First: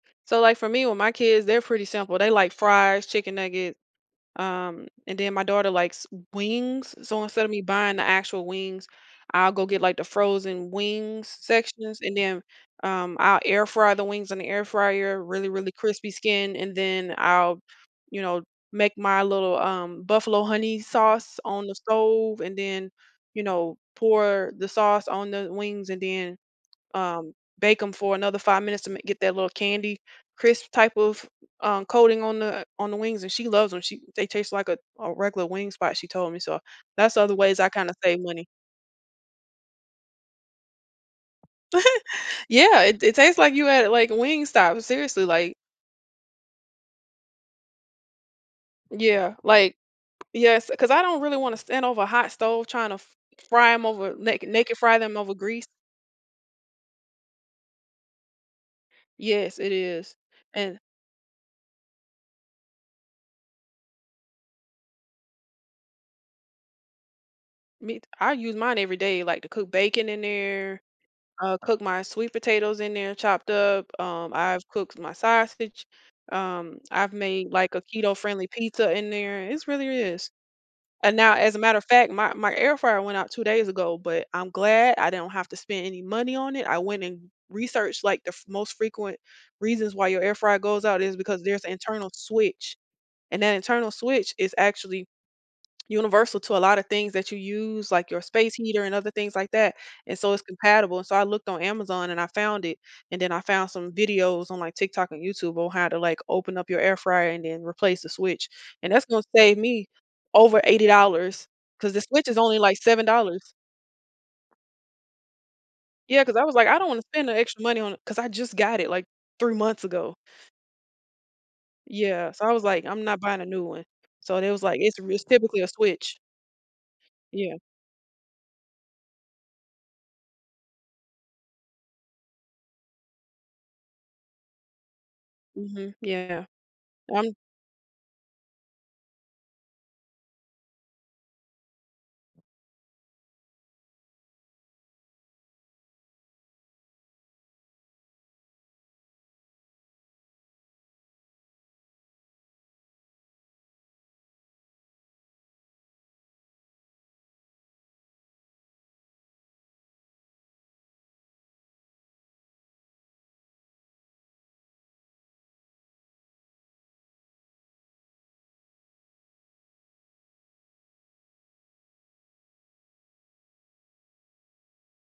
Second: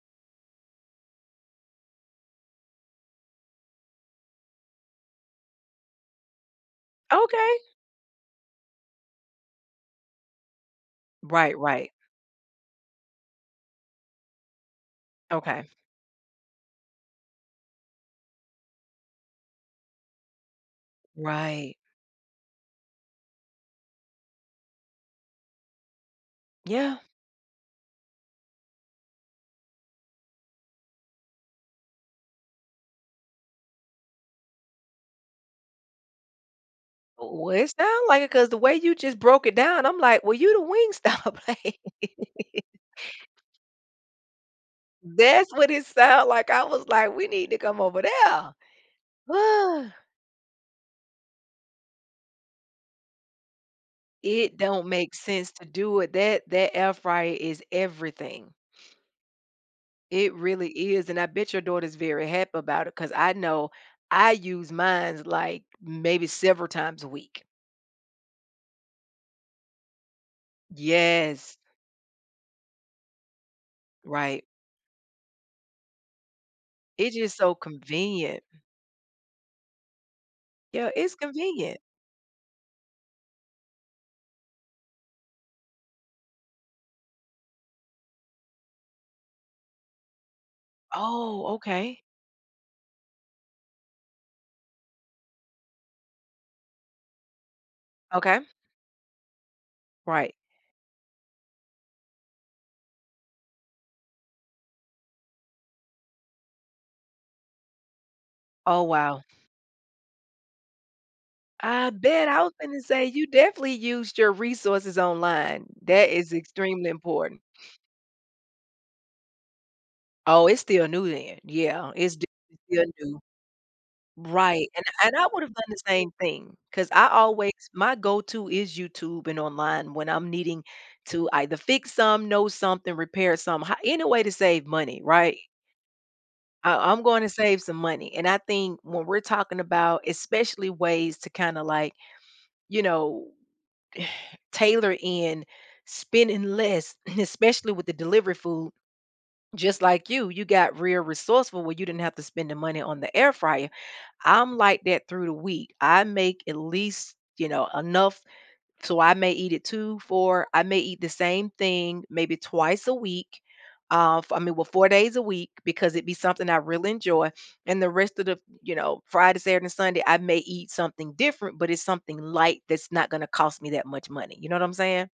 So, like, for me, with my kids, they're pretty simple. They like fries, chicken nugget, um, and then my daughter likes wings, so instead of me Okay. buying the actual wings, I'll go get, like, the frozen wings Right, right. sections, and then, um, I'll air fry the wings in the air fryer, really, Okay. really crispy skin and then I'll, you know, make my little, um, buffalo honey sauce on Right. the stove, and then, you know, pour the sauce on the wings, and then, Yeah. um, bake 'em for another 5 minutes to ma get that little candy crisp type of, um, coating on the on the wings and she loves 'em, she they taste like a a regular wing spot, she told me. So that's the other ways We I it kinda sound save like it money. 'cause the way you just broke it down, I'm like, "Well, you the Wingstop." Yeah, it it tastes like you had, like, Wingstop. Seriously, That's like what it sound like. I was like, "We need to come over Yeah, like there!" Yes, 'cause I don't really wanna stand over a hot stove trying to f fry 'em over make It make it don't fry make 'em over sense to grease. do it. That that air fryer is everything. Yes, it is, It really and is, and I bet your daughter's very happy about it 'cause I know I use mines, like, maybe several times a week. Meat, I use mine every day, like to cook bacon in there, Yes. uh, cook my sweet potatoes in there, chopped up, um, Right. I've cooked my sausage, um, I've It's just made so like a convenient. keto-friendly pizza in there, it's really is. Yeah, it's And now, as a matter convenient. of fact, my my air fryer went out 2 days ago, but I'm glad I didn't have to spend any money on it. I went and researched like the f most frequent reasons why your air fryer goes out is because Oh, there's an okay. internal switch and that internal switch is actually universal to a lotta things that you use, like your Okay. space heater and other things like that and Right. so it's compatible, and so I looked on Amazon and I found it. And then I found some videos on like TikTok and YouTube on how to, like, open up your air fryer and then replace the switch Oh, and that's wow. gonna save me over $80 I 'cause the bet, switch is I was only like gonna say seven you dollars. definitely used your resources online, that Yeah, is ‘cause I was like, "I don't extremely wanna spend the important. extra money on it," 'cause I just got it like 3 months ago. Oh, it's still new then, yeah, it's d Yeah, so I was still like, "I'm not new. buying a new one." So they was, Right, like, and "It’s and ris I would have typically done a the same switch." thing 'cause I always Yeah. my go to is YouTube and online when I'm needing to either fix some, know something, repair some hi any way to save money, right? Mhm. Yeah. Uh, I'm gonna I'm save some money and I think when we're talking about especially ways to kinda like, you know, tailor in, spending less, especially with the delivery food, just like you, you got real resourceful where you didn't have to spend the money on the air fryer. I'm like that through the week. I make at least, you know, enough so I may eat it 2, 4 I may eat the same thing maybe twice a week, uh, for, I mean, well, 4 days a week because it'd be something I really enjoy and the rest of the, you know, Friday, Saturday, Sunday, I may eat something different, but it's something light that's not gonna cost me that much money, you know what I'm saying?